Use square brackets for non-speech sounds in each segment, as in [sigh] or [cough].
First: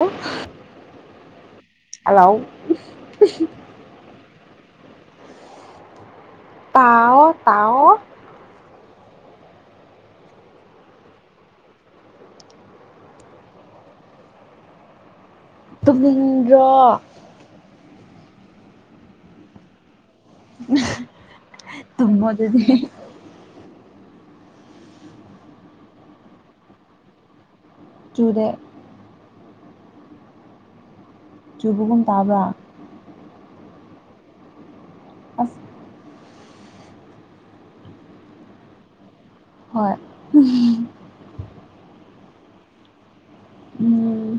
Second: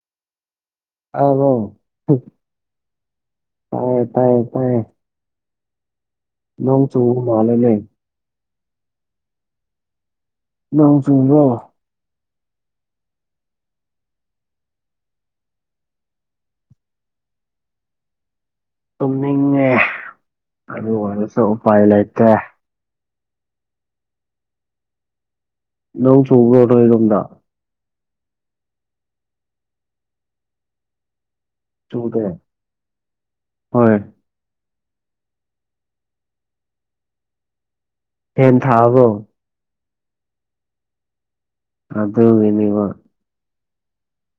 ꯍꯂ ꯑ ꯍꯣ ꯇꯌꯦ ꯇꯌꯦ ꯇꯌꯦꯦ ꯇꯑꯣ ꯃꯥꯜꯂꯦꯅꯦ ꯇꯑꯣ ꯅꯎ ꯆꯕꯣ ꯇꯨꯡꯃꯤꯗ꯭ꯔꯣ ꯇꯨꯝꯅꯤꯡꯉꯦ ꯑꯗꯨ ꯑꯣꯏꯅꯁꯨ ꯎꯄꯥꯏ ꯇꯨꯝꯃꯣ ꯂꯩꯇꯦ ꯑꯗꯨꯗꯤ ꯅꯧ ꯆꯨꯕꯣꯔꯗ ꯆꯨꯗꯦ ꯆꯨꯕꯒꯨꯝ ꯆꯨꯗꯦ ꯇꯥꯕ꯭ꯔꯥ ꯍꯣꯏ ꯑꯁ ꯍꯦꯦꯟ ꯊꯥꯕꯣ ꯍꯣꯏ ꯑꯗ ꯏꯅꯤꯕ ꯎꯝ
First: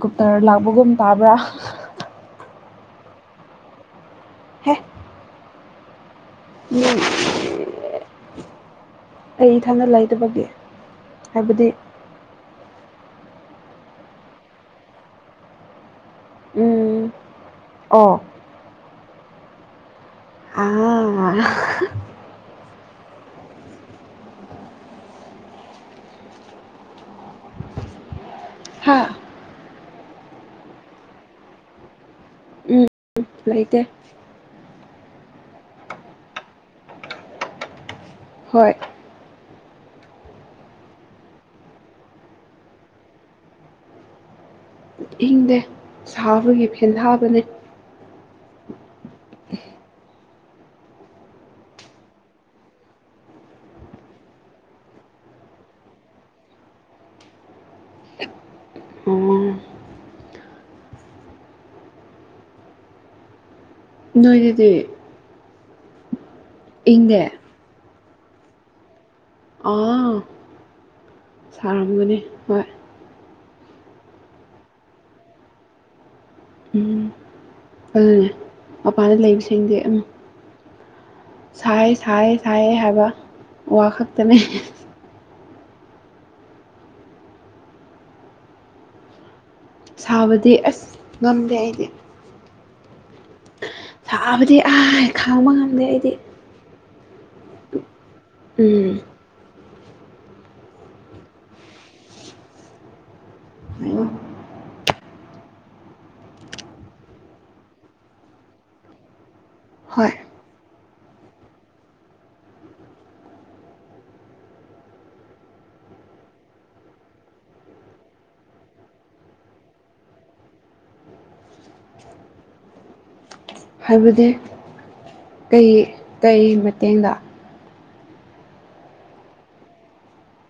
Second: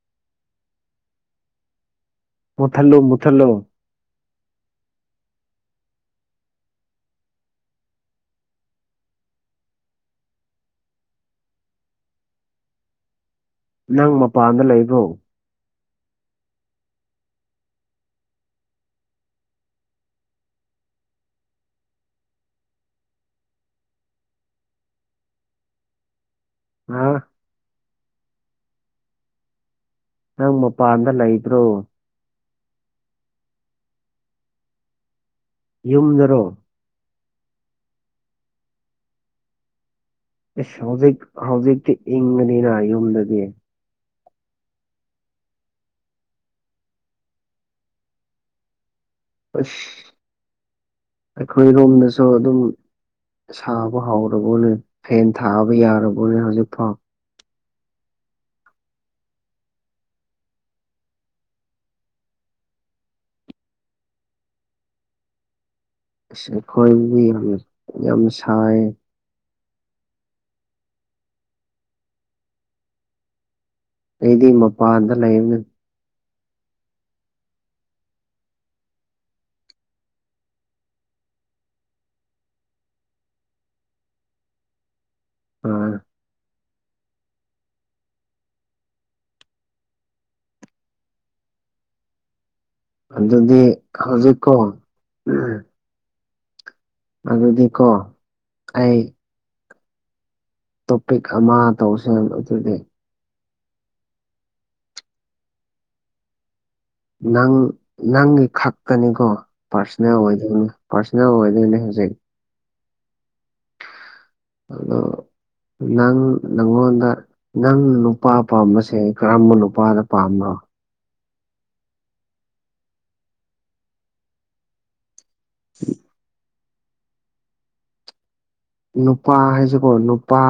ꯀꯨꯞꯇꯔ ꯂꯥꯛꯄꯒꯨꯝ ꯇꯥꯕ꯭ꯔꯥ ꯃꯨꯊꯜꯂꯨ ꯃꯨꯊꯜꯂꯨ ꯍꯦꯛ ꯎꯝ ꯑꯩ ꯏꯊꯥꯗ ꯂꯩꯇꯕꯒꯤ ꯍꯥꯏꯕꯗꯤ ꯅꯪ ꯃꯄꯥꯟꯗ ꯂꯩꯕ꯭ꯔꯣ ꯎꯝ ꯑꯣ ꯑ ꯑꯥ ꯍꯥ ꯅꯪ ꯃꯄꯥꯟꯗ ꯂꯩꯕ꯭ꯔꯣ ꯎꯝ ꯂꯩꯇꯦ ꯌꯨꯝꯗꯔꯣ? ꯍꯣꯏ ꯏꯁ ꯍꯧꯖꯤꯛ ꯍꯧꯖꯤꯛꯇꯤ ꯏꯪꯉꯅꯤꯅ ꯌꯨꯝꯗꯗꯤ ꯏꯪꯗꯦ ꯁꯥꯕꯒꯤ ꯐꯦꯟꯊꯥꯕꯅꯦ ꯑꯁ ꯑꯩꯈꯣꯏꯔꯣꯝꯗꯁꯨ ꯑꯗꯨꯝ ꯁꯥꯕ ꯍꯧꯔꯕꯣꯅꯦ ꯐꯦꯟ ꯊꯥꯕ ꯌꯥꯔꯕꯣꯅꯦ ꯍꯧꯖꯤꯛꯐꯥꯎ ꯑꯣ ꯅꯣꯏꯗꯗꯤ ꯏꯁ ꯑꯩꯈꯣꯏ ꯏꯪꯗꯦ ꯃꯤ ꯌꯥꯝ ꯌꯥꯝꯅ ꯁꯥꯏꯌꯦ ꯑꯥ ꯁꯥꯔꯝꯒꯅꯤ ꯍꯣꯏ ꯑꯩꯗꯤ ꯃꯄꯥꯟꯗ ꯂꯩꯕꯅꯦ ꯎꯝ ꯑꯗꯨꯅꯦ ꯃꯄꯥꯟꯗ ꯂꯩꯕꯁꯤꯡꯗꯤ ꯑꯝ ꯁꯥꯏ ꯁꯥꯏ ꯁꯥꯏꯑꯦ ꯍꯥꯏꯕ ꯋꯥ ꯈꯛꯇꯅꯤ꯫ ꯑꯥ ꯁꯥꯕꯗꯤ ꯑꯁ ꯉꯝꯗꯦ ꯑꯩꯗꯤ ꯑꯗꯨꯗꯤ ꯍꯧꯖꯤꯛꯀꯣ ꯁꯥꯕꯗꯤ ꯎꯝ ꯑꯥꯏ ꯈꯥꯡꯕ ꯉꯝꯗꯦ ꯑꯩꯗꯤ ꯑꯗꯨꯗꯤꯀꯣ ꯑꯩ ꯎꯝ ꯇꯣꯄꯤꯛ ꯑꯃ ꯇꯧꯁꯦ ꯑꯗꯨꯗꯤ ꯅꯪ ꯅꯪꯒꯤ ꯈꯛꯀꯅꯤꯀꯣ ꯍꯣꯏ ꯄꯥꯔꯁꯅꯦꯜ ꯑꯣꯏꯒꯤꯅꯨ ꯄꯔꯁꯅꯦꯜ ꯑꯣꯏꯗꯣꯏꯅꯦ ꯍꯧꯖꯤꯛ [inaudible] [unintelligible] ꯑꯗꯣ ꯅꯪ ꯅꯪꯉꯣꯟꯗ ꯅꯪ ꯅꯨꯄꯥ ꯄꯥꯝꯕꯁꯦ ꯀꯔꯝꯕ ꯅꯨꯄꯥꯗ ꯄꯥꯝꯕ꯭ꯔꯣ? ꯍꯥꯏꯕꯗꯤ ꯀꯩ ꯀꯩ ꯃꯇꯦꯡꯗ ꯅꯨꯄꯥ ꯍꯥꯏꯁꯤꯀꯣ ꯅꯨꯄꯥ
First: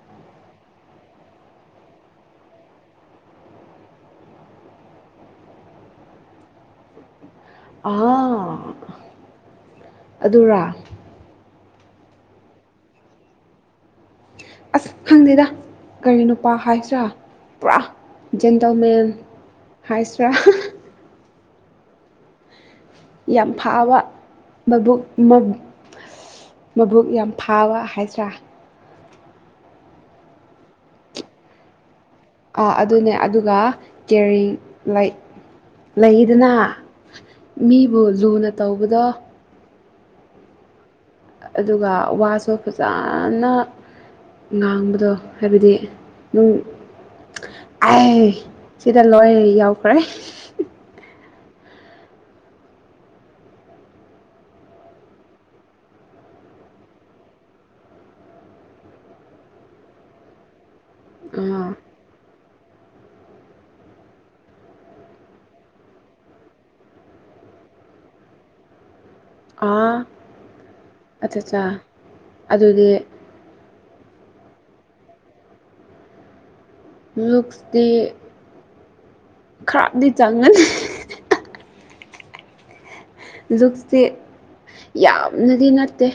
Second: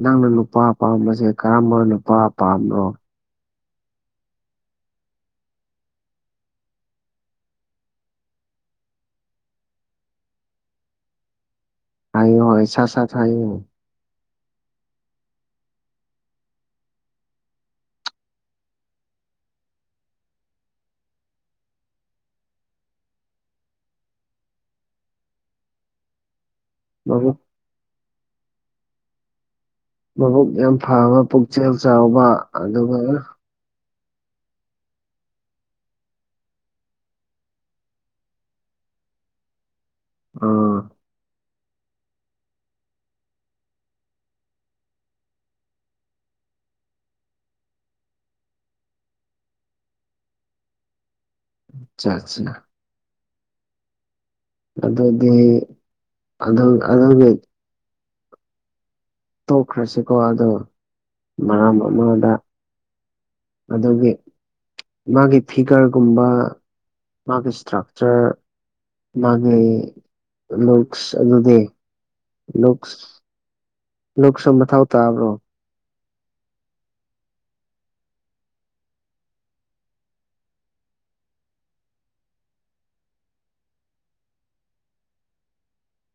ꯅꯪꯅ ꯅꯨꯄꯥ ꯄꯥꯝꯕꯁꯦ ꯀꯔꯝꯕ ꯅꯨꯄꯥ ꯄꯥꯝꯕꯅꯣ ꯑꯗꯨꯔ ꯍꯥꯏꯑꯣ ꯑ ꯁꯠ-ꯁꯠ ꯍꯥꯏꯌꯣ ꯑꯁ ꯈꯪꯗꯦꯗ ꯀꯔꯤ ꯅꯨꯄꯥ ꯍꯥꯏꯁ꯭ꯔꯥ ꯄꯨꯔꯥ ꯖꯦꯟꯇꯜꯃꯦꯟꯠ ꯍꯥꯏꯁ꯭ꯔꯥ ꯌꯥꯝ ꯐꯥꯕ ꯃꯕꯨꯛ ꯃꯕ ꯑꯁꯁ ꯃꯕꯨꯛ ꯌꯥꯝ ꯐꯥꯕ ꯍꯥꯏꯖ꯭ꯔꯥ ꯃꯕꯨꯛ ꯌꯥꯝ ꯐꯕ ꯄꯨꯛꯆꯦꯜ ꯆꯥꯎꯕ ꯑꯗꯨꯒ ꯀꯦꯔꯤꯡ ꯂꯩ ꯂꯩꯗꯅ ꯃꯤꯕꯨ ꯂꯨꯅ ꯇꯧꯕꯗꯣ꯫ ꯑꯥ ꯑꯗꯨꯒ ꯋꯥꯁꯨ ꯐꯖꯅ ꯉꯥꯡꯕꯗꯣ ꯍꯥꯏꯕꯗꯤ ꯅꯨꯡ ꯑꯥꯏ ꯁꯤꯗ ꯂꯣꯏ ꯌꯥꯎꯈ꯭ꯔꯦ ꯆꯠꯁꯤꯅ ꯑꯗꯨꯗꯤ ꯑꯗꯨꯝ ꯑꯗꯨꯒꯤ ꯇꯣꯛꯈ꯭ꯔꯁꯤꯀꯣ ꯑꯗꯣ ꯑꯥ ꯃꯔꯝ ꯑꯃꯗ ꯑꯗꯨꯒꯤ ꯃꯥꯒꯤ ꯐꯤꯒꯔꯒꯨꯝꯕ ꯃꯥꯒꯤ ꯏꯁꯇ꯭ꯔꯛꯆꯔ ꯃꯥꯒꯤ ꯑꯥ ꯂꯁ ꯑꯠꯆꯥ ꯑꯗꯨꯗꯤ ꯆꯥ ꯑꯗꯨꯗꯤ ꯂꯁ ꯁ ꯁ ꯃꯊꯊꯧ ꯇ꯭ꯔꯣ ꯂꯨꯛꯁꯇꯤ ꯈꯔꯞꯗꯤ ꯆꯪꯒꯅꯤ ꯂꯨꯛꯁꯦ ꯌꯥꯝꯅꯗꯤ ꯅꯠꯇꯦ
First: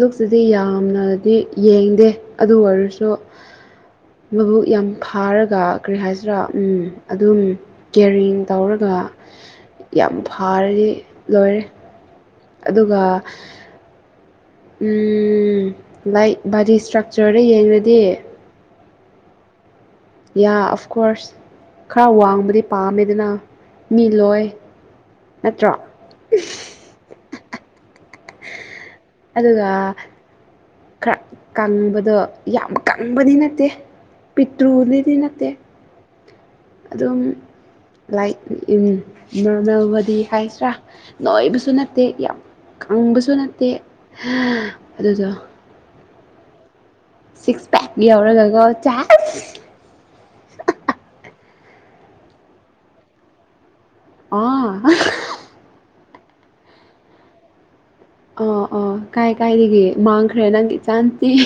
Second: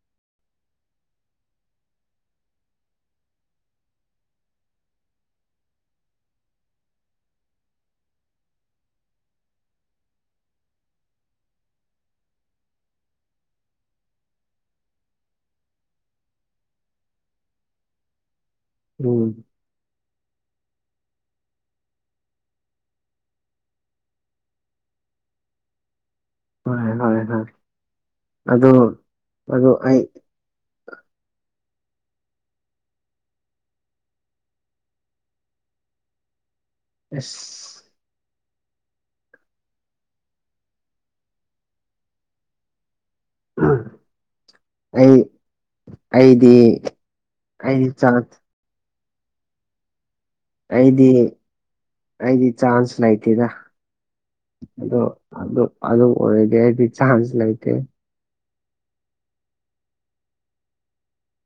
ꯂꯨꯛꯁꯤꯗꯤ ꯌꯥꯝꯅꯗꯤ ꯌꯦꯡꯗꯦ ꯑꯗꯨ ꯑꯣꯏꯔꯁꯨ ꯃꯕꯨꯛ ꯌꯥꯝ ꯐꯥꯔꯒ ꯀꯔꯤ ꯍꯥꯏꯁꯤꯔꯥ ꯎꯝ ꯑꯗꯨꯝ ꯀꯦꯔꯤꯡ ꯇꯧꯔꯒ ꯌꯥꯝ ꯐꯥꯔꯗꯤ ꯂꯣꯏꯔꯦ ꯑꯗꯨꯒ ꯎꯝ ꯂꯥꯏꯛ ꯕꯥꯗꯤ ꯏꯁꯇ꯭ꯔꯛꯆꯔꯗ ꯌꯦꯡꯉꯗꯤ ꯎꯝ ꯌꯥ ꯑꯐ ꯀꯣꯔꯁ ꯈꯔ ꯋꯥꯡꯕꯗꯤ ꯄꯥꯝꯃꯦꯗꯅ ꯃꯤ ꯂꯣꯏ ꯅꯠꯇ꯭ꯔꯣ ꯍꯣꯏ ꯍꯣꯏ ꯍꯣꯏ ꯑꯗꯣ ꯑꯗꯨꯒ ꯑꯗꯣ ꯑꯩ ꯀꯪꯕꯗꯣ ꯌꯥꯝ ꯀꯪꯕꯗꯤ ꯅꯠꯇꯦ ꯄꯤꯇ꯭ꯔꯨꯗꯤꯗꯤ ꯅꯠꯇꯦ ꯑꯗꯨꯝ ꯑꯁ ꯂꯥꯏꯛ ꯅꯣꯔꯃꯦꯜ ꯕꯣꯗꯤ ꯍꯥꯏꯁꯤ꯭ꯔꯥ ꯅꯣꯏꯕꯁꯨ ꯅꯠꯇꯦ ꯌꯥꯝ ꯑꯪꯕꯁꯨ ꯅꯠꯇꯦ ꯑꯩ ꯑꯗꯨꯗꯣ ꯑꯩꯗꯤ ꯁꯤꯛꯁ ꯑꯩꯗꯤ ꯄꯦꯛ ꯆꯥꯟꯁ ꯌꯥꯎꯔꯒꯒ ꯆ ꯑꯩꯗꯤ ꯑꯩꯗꯤ ꯆꯥꯟꯁ ꯂꯥꯏꯇꯦꯗ ꯑꯥ ꯑꯣ ꯑꯗꯨꯣ ꯑꯗꯨ ꯑꯣꯏꯔꯒꯦ ꯍꯥꯏꯗꯤ ꯆꯥꯟꯁ ꯂꯩꯇꯦ ꯑ ꯑꯥ ꯀꯥꯏ ꯀꯥꯏꯒꯦ ꯃꯥꯡꯈ꯭ꯔꯦ ꯅꯪꯒꯤ ꯆꯥꯟꯁꯤꯤ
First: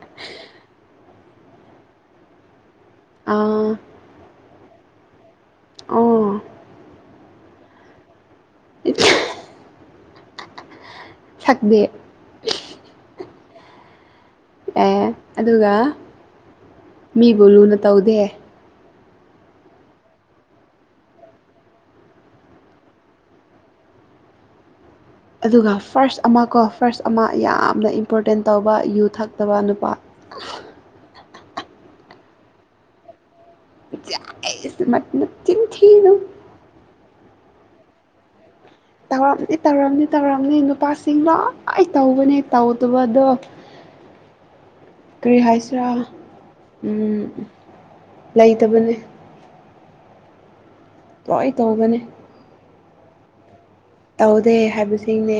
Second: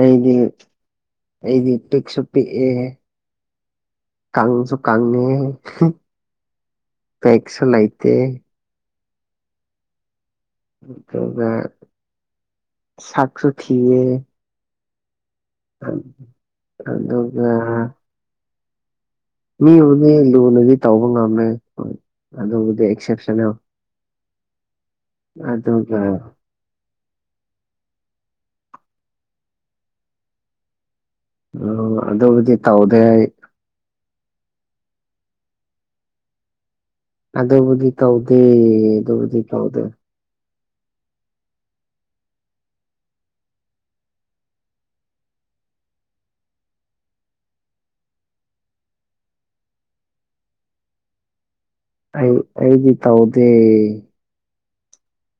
ꯑꯩꯗꯤ ꯑꯩꯗꯤ ꯄꯤꯛꯁꯨꯣꯄꯤꯤ ꯑꯥ ꯀꯥꯡꯪꯁꯨ ꯀꯪꯉꯦ ꯑꯣ ꯄꯦꯛꯁꯨ ꯂꯩꯇꯦ ꯑꯗꯨꯒ ꯁꯛꯗꯦ ꯆꯥꯛꯨ ꯊꯦꯌꯦ ꯑꯦ ꯑꯗꯨꯒ ꯃꯤꯕꯨ ꯑꯗꯨꯒ ꯂꯨꯅ ꯇꯧꯗꯦ ꯃꯤꯕꯨꯗꯤ ꯂꯨꯅꯗꯤ ꯇꯧꯕ ꯉꯝꯃꯦ ꯍꯣꯏ ꯑꯗꯨꯕꯨꯗꯤ ꯑꯦꯛꯁꯦꯞꯁꯟꯅ ꯑꯗꯨꯒ ꯐꯥꯔꯁ ꯑꯃ ꯀꯣ ꯐꯥꯔꯁ ꯑꯃ ꯌꯥꯝꯅ ꯏꯝꯄꯣꯔꯇꯦꯟ ꯇꯧꯕ ꯌꯨ ꯊꯛꯇꯕ ꯅꯨꯄꯥ ꯑꯣ ꯑꯗꯨꯕꯨꯗꯤ ꯇꯧꯗꯦ ꯍꯥꯏ ꯁ ꯃ ꯆꯤꯟꯊꯨ ꯑꯗꯕꯨꯗꯤ ꯇꯥꯎꯗꯦ ꯇꯧꯔꯝꯅꯤ ꯇꯧꯔꯝꯅꯤ ꯇꯧꯔꯝꯅꯤ ꯅꯨꯄꯥꯁꯤꯡꯗꯣ ꯑꯩ ꯇꯧꯕꯅꯦ ꯇꯧꯗꯕ ꯑꯗꯣ ꯀꯔꯤ ꯍꯥꯏꯁꯤꯔꯥ ꯎ ꯂꯩꯇꯕꯅꯦ ꯇꯏ ꯑꯩ ꯑꯩꯒꯤ ꯇꯥꯎꯗꯦ ꯇꯧꯗꯦ ꯍꯥꯏꯕꯁꯤꯡꯅꯦ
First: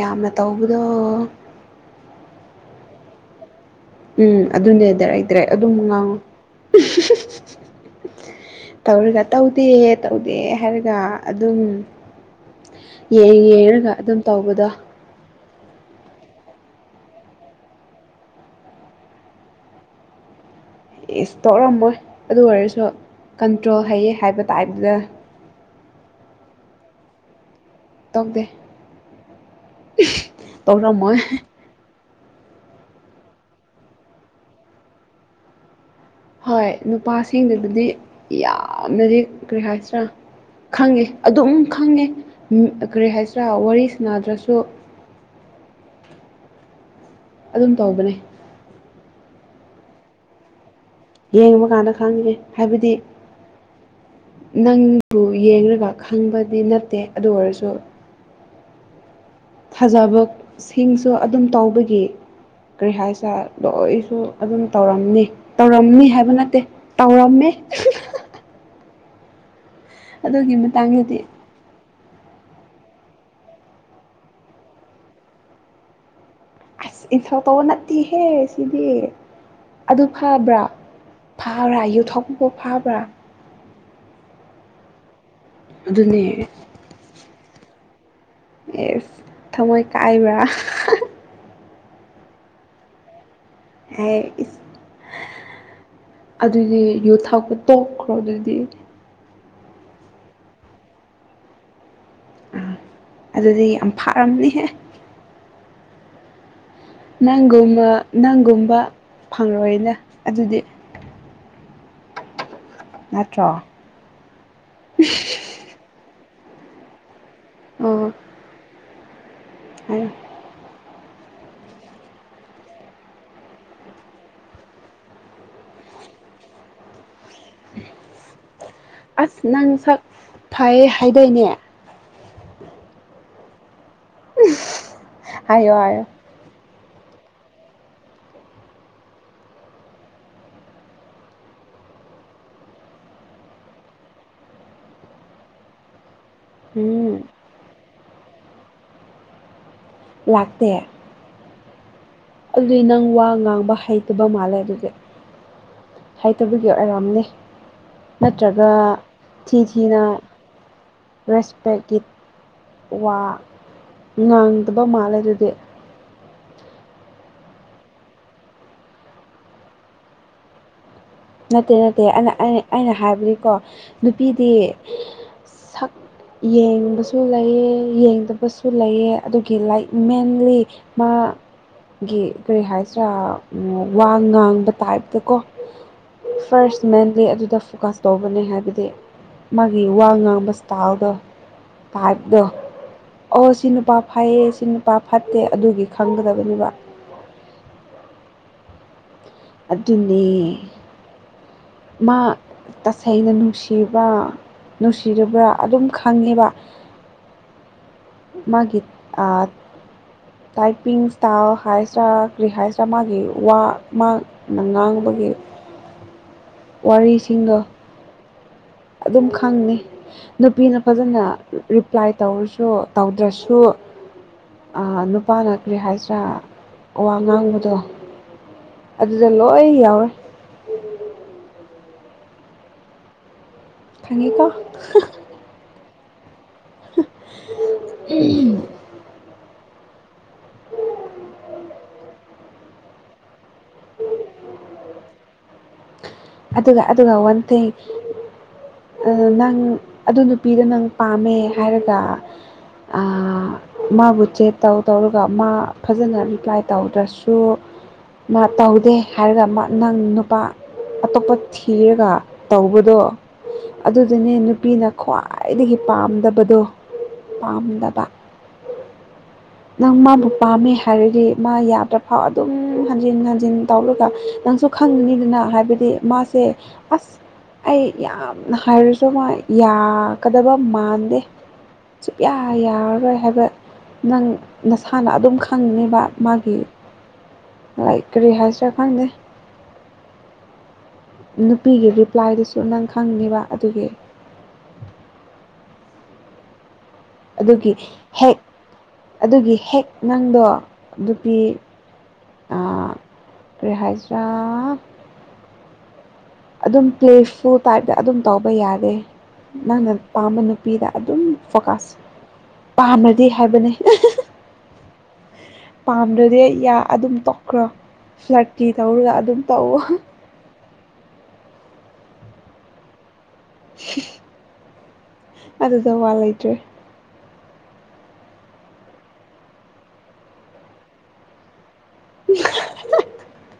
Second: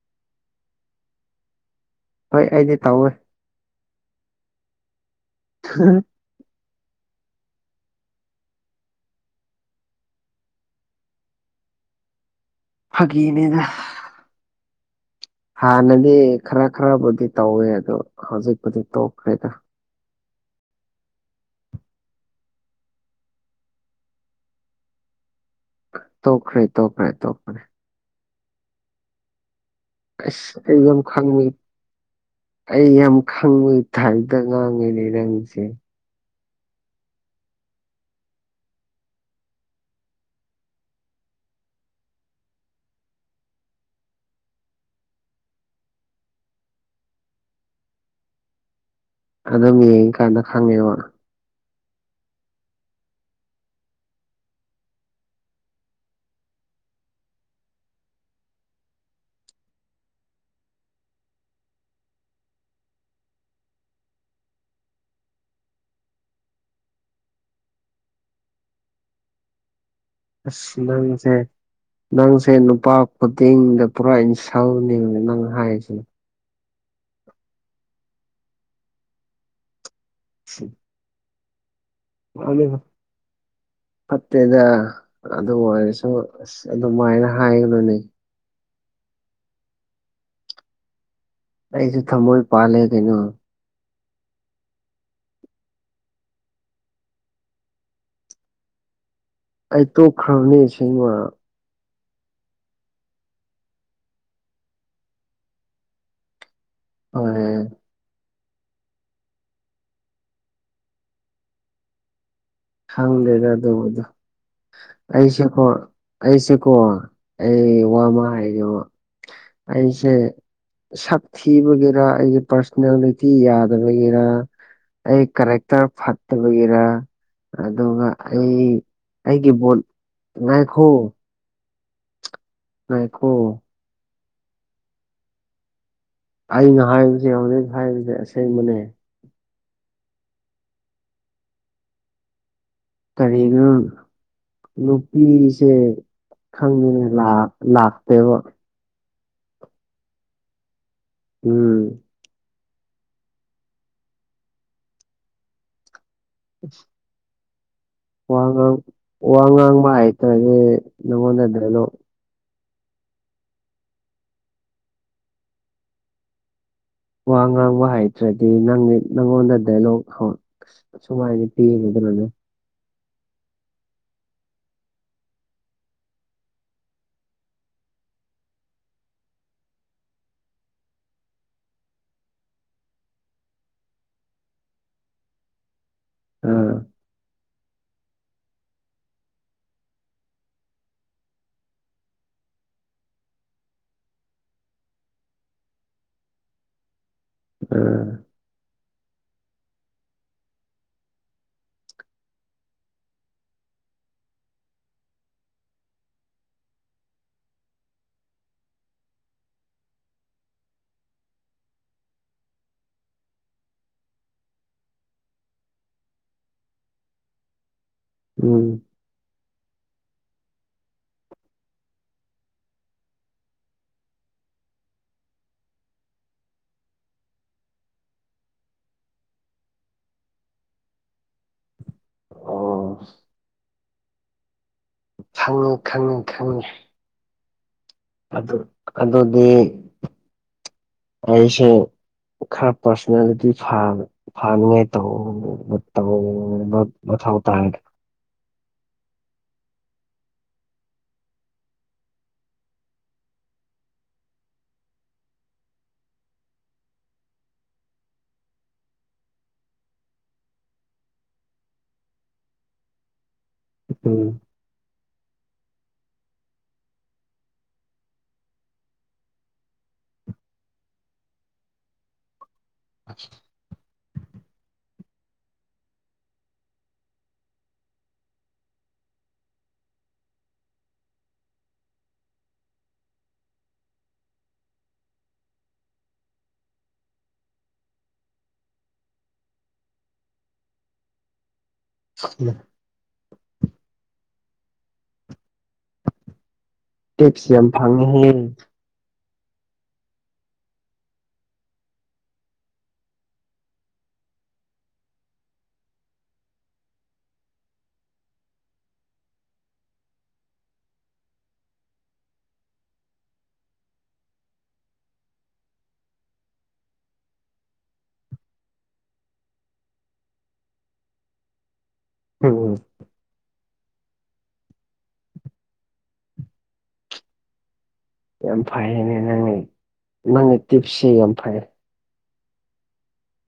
ꯌꯥꯝꯅ ꯇꯧꯕꯗꯣ ꯍꯣꯏ ꯑꯩꯗꯤ ꯇꯧꯑꯣꯦ ꯎꯝ ꯑꯗꯨꯅꯦꯗ ꯂꯩꯇ꯭ꯔꯦ ꯑꯗꯨꯝ ꯉꯥꯡꯉꯨ ꯇꯧꯔꯒ ꯇꯧꯗꯦ ꯇꯧꯗꯦ ꯍꯥꯏꯔꯒ ꯑꯗꯨꯝ ꯐꯥꯒꯤꯅꯤꯗ ꯌꯦꯡꯔꯒ ꯑꯗꯨꯝ ꯇꯧꯕꯗꯣ ꯍꯥꯟꯅꯗꯤ ꯈꯔ ꯈꯔꯕꯨꯗꯤ ꯇꯧꯋꯦ ꯑꯗꯣ ꯍꯧꯖꯤꯛꯄꯨꯗꯤ ꯇꯣꯛꯈ꯭ꯔꯦꯗ ꯏꯁ ꯇꯧꯔꯝꯃꯣꯏ ꯑꯗꯨ ꯑꯣꯏꯔꯁꯨ ꯀꯟꯇ꯭ꯔꯣꯜ ꯍꯩꯌꯦ ꯍꯥꯏꯕ ꯇꯥꯏꯞꯇꯗ ꯇꯣꯈꯔꯦ ꯇꯣꯈ꯭ꯔꯦ ꯇꯣꯈꯔꯦ ꯇꯧꯗꯦ ꯑꯝ ꯇꯧꯔꯝꯃꯣꯏ ꯈꯪꯃꯤ ꯌꯥꯝ ꯈꯪꯕꯩ ꯇꯥꯏꯞꯇ ꯉꯥꯡꯉꯦꯅꯦ ꯉꯪꯁꯦ ꯍꯣꯏ ꯅꯨꯄꯥꯁꯤꯡꯗꯕꯨꯗꯤ ꯌꯥꯝꯅꯗꯤ ꯀꯔꯤ ꯍꯥꯏꯁꯤꯔꯥ ꯈꯪꯉꯦ ꯑꯗꯨꯝ ꯈꯪꯉꯦ ꯀꯔꯤ ꯍꯥꯏꯁꯤꯔꯥ ꯋꯥꯔꯤꯁꯥꯟꯅꯗ꯭ꯔꯁꯨ [inaudible] ꯑꯗꯨꯝ ꯇꯧꯕꯅꯦ ꯑꯗꯨꯝ ꯌꯦꯡꯉꯀꯥꯟꯗ ꯈꯪꯉꯦꯕ ꯌꯦꯡꯕꯀꯥꯟꯗ ꯈꯪꯉꯦ ꯍꯥꯏꯕꯗꯤ ꯅꯪꯕꯨ ꯌꯦꯡꯂꯒ ꯈꯪꯕꯗꯤ ꯅꯠꯇꯦ ꯑꯗꯨ ꯑꯣꯏꯔꯁꯨ ꯊꯥꯖꯕ ꯁꯤꯡꯁꯨ ꯑꯗꯨꯝ ꯇꯧꯕꯒꯤ ꯀꯔꯤ ꯍꯥꯏꯁꯦꯔ ꯂꯣꯏꯁꯨ ꯑꯗꯨꯝ ꯇꯧꯔꯝꯅꯤ ꯇꯧꯔꯝꯅꯤ ꯍꯥꯏꯕ ꯅꯠꯇꯦ ꯇꯧꯔꯝꯃꯦ [unintelligible] ꯑꯗꯨꯒꯤ ꯑꯁ ꯃꯇꯥꯡꯗꯗꯤ ꯉꯪꯁꯦ ꯅꯪꯁꯦ ꯅꯨꯄꯥ ꯈꯨꯗꯤꯡꯗ ꯄꯨꯔꯥ ꯏꯟꯁꯜꯠꯅꯦ ꯅꯪ ꯍꯥꯏꯔꯤꯁꯦ ꯑꯁ ꯏꯊꯧ ꯇꯧꯕ ꯅꯠꯇꯦꯍꯦ ꯁꯤꯗꯤ ꯑꯗꯨ ꯐꯕ꯭ꯔꯥ ꯐꯥꯕ꯭ꯔꯥ ꯌꯨꯊꯣꯛꯄꯕꯨ ꯐꯥꯕ꯭ꯔꯥ ꯐꯠꯇꯦꯗ ꯑꯗꯨ ꯑꯣꯏꯔꯁꯨ ꯑꯗꯨꯅꯦ ꯑꯁ ꯑꯗꯨꯃꯥꯏꯅ ꯍꯥꯏꯒꯅꯨꯅꯦ ꯑꯦꯁ ꯊꯃꯣꯏ ꯀꯥꯏꯕ꯭ꯔꯥ ꯑꯩꯁꯨ ꯊꯃꯣꯏ ꯄꯥꯜꯂꯦ ꯀꯩꯅꯣ ꯍꯥꯏ ꯏꯁ ꯑꯗꯨꯗꯤ ꯌꯨ ꯊꯥꯛꯄ ꯇꯣꯛꯈ꯭ꯔꯣ ꯑꯗꯨꯗꯤ ꯑꯩ ꯇꯣꯛ ꯈꯔꯕꯅꯦ ꯑꯁꯦꯡꯕ ꯑꯥ ꯑꯗꯨꯗꯤ ꯌꯥꯝ ꯐꯥꯔꯝꯅꯤꯍꯦ ꯍꯣꯏ ꯅꯪꯒꯨꯝꯅ ꯅꯪꯒꯨꯝꯕ ꯐꯪꯂꯣꯏꯅ ꯑꯗꯨꯗꯤ ꯈꯪꯗꯦꯗ ꯅꯠꯇ꯭ꯔꯣ ꯑꯗꯨꯕꯨꯗꯨ ꯑꯩꯁꯦꯀꯣ ꯑꯩꯁꯦꯀꯣ ꯑꯩ ꯑꯣ ꯋꯥꯃꯥ ꯍꯥꯏꯒꯦꯕꯥ ꯍꯥꯏꯌꯣ ꯑꯩꯁꯦ ꯁꯛ ꯊꯤꯕꯒꯤꯔꯥ ꯑꯩꯒꯤ ꯄꯥꯔꯁꯅꯦꯂꯤꯇꯤ ꯌꯥꯗꯕꯒꯤꯔꯥ ꯑꯩ ꯀꯦꯔꯦꯛꯇꯔ ꯐꯠꯇꯕꯒꯤꯔ ꯑꯗꯨꯒ ꯑꯩ ꯑꯁ ꯑꯩꯒꯤ ꯅꯪ ꯕꯣꯠ ꯁꯛ ꯉꯥꯏꯈꯣ ꯐꯩꯌꯦ ꯍꯥꯏꯗꯥꯏꯅꯦ ꯉꯥꯏꯈꯣ ꯍꯥꯏꯌꯣ ꯍꯥꯏꯌꯣ ꯑꯩꯅ ꯍꯥꯏꯕꯁꯦ ꯍꯧꯖꯤꯛ ꯍꯥꯏꯔꯤꯁꯦ ꯑꯁꯦꯡꯕꯅꯦ ꯀꯔꯤꯒꯤꯅꯣ ꯅꯨꯄꯤꯁꯦ ꯈꯪꯉꯦꯅ ꯎꯝ ꯂꯥꯛ ꯂꯥꯛꯇꯦꯕ ꯂꯥꯛꯇꯦ ꯎꯝ ꯑꯗꯨꯗꯤ ꯅꯪ ꯋꯥ ꯉꯥꯡꯕ ꯍꯩꯇꯕ ꯃꯥꯜꯂꯦ ꯑꯗꯨꯗꯤ ꯍꯥꯏꯇꯕꯒꯤ ꯑꯣꯏꯔꯝꯅꯤ ꯋꯥ ꯅꯠꯇ꯭ꯔꯒ ꯉꯥꯡ ꯋꯥ ꯊꯤ ꯉꯥꯡꯕ ꯊꯤꯅ ꯍꯩꯇ꯭ꯔꯗꯤ ꯅꯉꯣꯟꯗ ꯗꯥꯏꯂꯣꯛ ꯔꯦꯁꯄꯦꯛꯀꯤ ꯋꯥ ꯉꯥꯡꯗꯕ ꯃꯥꯜꯂꯦ ꯑꯗꯨꯗꯤ ꯋꯥ ꯉꯥꯡꯕ ꯍꯥꯏꯇ꯭ꯔꯗꯤ ꯅꯪ ꯅꯪꯉꯣꯟꯗ ꯗꯥꯏꯂꯣꯛ ꯍꯧꯔꯛ ꯅꯠꯇꯦ ꯅꯠꯇꯦ ꯑꯩꯅ ꯑꯩꯅ ꯑꯩꯅ ꯍꯥꯏꯕꯗꯤꯀꯣ ꯅꯨꯄꯤꯗꯤ ꯁꯛ ꯌꯦꯡꯕꯁꯨ ꯂꯩꯌꯦ ꯌꯦꯡꯗꯕꯁꯨ ꯂꯩꯌꯦ ꯑꯗꯨꯒꯤ ꯂꯥꯏꯛ ꯃꯦꯟꯂꯤ ꯃꯥ ꯒꯤ ꯀꯔꯤ ꯍꯥꯏꯁꯤ꯭ꯔꯥ ꯋꯥ ꯉꯥꯡꯕ ꯇꯥꯏꯞꯇꯀꯣ ꯑꯥ ꯐꯥꯔꯁ ꯃꯦꯟꯂꯤ ꯑꯗꯨꯗ ꯐꯣꯀꯁ ꯇꯧꯕꯅꯦ ꯍꯥꯏꯕꯗꯤ ꯃꯥꯒꯤ ꯋꯥ ꯉꯥꯡꯕ ꯏꯁꯇꯥꯏꯜꯗꯣ ꯇꯢꯕꯗꯣ ꯑꯣ ꯁꯤ ꯅꯨꯄꯥ ꯐꯩꯌꯦ ꯁꯤ ꯅꯨꯄꯥ ꯐꯠꯇꯦ ꯑꯗꯨꯒꯤ ꯈꯪꯒꯗꯕꯅꯦꯕ ꯎꯝ ꯑꯗꯨꯅꯦ ꯃꯥ ꯇꯁꯦꯡꯅ ꯅꯨꯡꯁꯤꯕ꯭ꯔ ꯅꯨꯡꯁꯤꯔꯕ꯭ꯔꯥ ꯑꯗꯨꯝ ꯈꯪꯉꯦꯕ ꯃꯥꯒꯤ ꯑ ꯇꯥꯏꯄꯤꯡ ꯏꯁꯇꯥꯏꯜ ꯍꯥꯏꯁ꯭ꯔꯥ ꯀꯔꯤ ꯍꯥꯏꯁ꯭ꯔꯥ ꯃꯥꯒꯤ ꯋꯥꯅ ꯉꯥꯡꯕ ꯋꯥꯔꯤꯁꯤꯡꯗꯣ ꯎꯝ ꯑꯗꯨꯝ ꯈꯪꯅꯤ ꯅꯨꯄꯤꯅ ꯐꯖꯅ ꯔꯤꯄ꯭ꯂꯥꯏ ꯇꯧꯔꯁꯨ ꯇꯧꯗ꯭ꯔꯁꯨ ꯅꯨꯄꯥꯅ ꯀ꯭ꯔꯔꯤ ꯍꯥꯏꯁꯤꯔꯥ ꯋꯥ ꯉꯥꯡꯕꯗꯣ ꯑꯗꯨꯗ ꯂꯣꯢ ꯌꯥꯎꯢ ꯑꯣ ꯈꯪꯉꯤꯀꯣ ꯈꯪꯉꯤ ꯈꯪꯉꯤ ꯈꯪꯉꯤ ꯑꯗꯨ ꯑꯗꯨꯗꯤ ꯑꯩꯁꯦ ꯈꯔꯞ ꯄꯔꯁꯅꯦꯂꯤꯇꯤ ꯐ ꯐꯅꯤꯡ ꯉꯥꯢ ꯇꯧꯕ ꯑꯗꯨꯒ ꯑꯗꯨꯒ ꯃꯊꯧ ꯋꯥꯟ ꯇꯥꯢ ꯊꯤꯡ ꯅꯪ ꯑꯗꯨ ꯅꯨꯄꯤꯗꯣ ꯅꯪ ꯄꯥꯝꯃꯦ ꯍꯥꯏꯔꯒ ꯃꯥꯕꯨ ꯆꯦꯠ ꯇꯧ ꯇꯧꯔꯒ ꯃꯥ ꯐꯖꯅ ꯔꯤꯄ꯭ꯂꯥꯏ ꯇꯧꯗ꯭ꯔꯁꯨ ꯃꯠ ꯇꯧꯗꯦ ꯍꯥꯏꯔꯒ ꯅꯪ ꯅꯨꯄꯥ ꯑꯇꯣꯞꯄ ꯊꯤꯔꯒ ꯇꯧꯕꯗꯣ ꯑꯗꯨꯗꯨꯅꯦ ꯎꯝ ꯅꯨꯄꯤꯅ ꯈ꯭ꯋꯥꯏꯗꯒꯤ ꯄꯥꯝꯗꯕꯗꯣ ꯄꯥꯝꯗꯕ ꯅꯪ ꯃꯥꯕꯨ ꯄꯥꯝꯃꯦ ꯍꯥꯏꯔꯗꯤ ꯃꯥ ꯌꯥꯗ꯭ꯔꯐꯥꯎ ꯑꯗꯨꯝ ꯍꯟꯖꯤꯟ ꯍꯟꯖꯤꯟ ꯇꯧꯔꯒ ꯅꯪꯁꯨ ꯈꯪꯅꯤꯡꯅꯤꯗꯅ ꯍꯥꯏꯕꯗꯤ ꯃꯥꯁꯦ ꯑꯁ ꯑꯩ ꯌꯥꯝꯅ ꯍꯥꯏꯔꯁꯨ ꯃꯥ ꯌꯥꯒꯗꯕ ꯃꯥꯟꯗꯦ ꯁꯨꯛꯌꯥ ꯌꯥꯔꯔꯣꯏ ꯍꯥꯏꯕ ꯅꯪ ꯅꯁꯥꯅ ꯑꯗꯨꯝ ꯈꯪꯅꯦꯕ ꯃꯥꯒꯤ ꯂꯥꯏꯀꯔꯤꯍꯖ ꯈꯗ ꯅꯨꯄꯤꯒꯤ ꯔꯤꯄ꯭ꯂꯥꯏꯗꯨꯁꯨ ꯅꯪ ꯈꯪꯅꯤꯕ ꯑꯗꯨꯒꯤ ꯇꯦꯛꯞꯁꯤ ꯌꯥꯝ ꯑꯗꯨꯒꯤ ꯐꯪꯉꯤꯍ ꯍꯦꯛ ꯑꯗꯨꯒꯤ ꯍꯦꯛ ꯅꯪꯗꯣ ꯅꯨꯄꯤ ꯇ꯭ꯔꯦꯍꯖꯔ ꯑꯗꯨꯝ ꯄ꯭ꯂꯦꯐꯨ ꯇꯥꯏꯞꯇ ꯑꯗꯨꯝ ꯇꯧꯕ ꯌꯥꯔꯦ ꯅꯪꯅ ꯄꯥꯝꯕ ꯅꯨꯄꯤꯗ ꯑꯗꯨꯝ ꯐꯣꯀꯥꯁ ꯄꯥꯝꯅꯗꯤ ꯍꯥꯏꯕꯅꯤ ꯄꯥꯝꯗ꯭ꯔꯗꯤ ꯌꯥ ꯑꯗꯨꯝ ꯇꯣꯛꯈ꯭ꯔꯣ ꯐ꯭ꯂꯔꯀꯤ ꯇꯧꯔꯒ ꯑꯗꯨꯝ ꯇꯧꯋ ꯎꯝ ꯑꯗꯨꯗ ꯋꯥ ꯂꯩꯇ꯭ꯔꯦ ꯑꯝꯐꯅꯦ ꯅꯪꯅ ꯅꯪꯅ ꯇꯤꯞꯁꯤ ꯑꯐ ꯎꯝ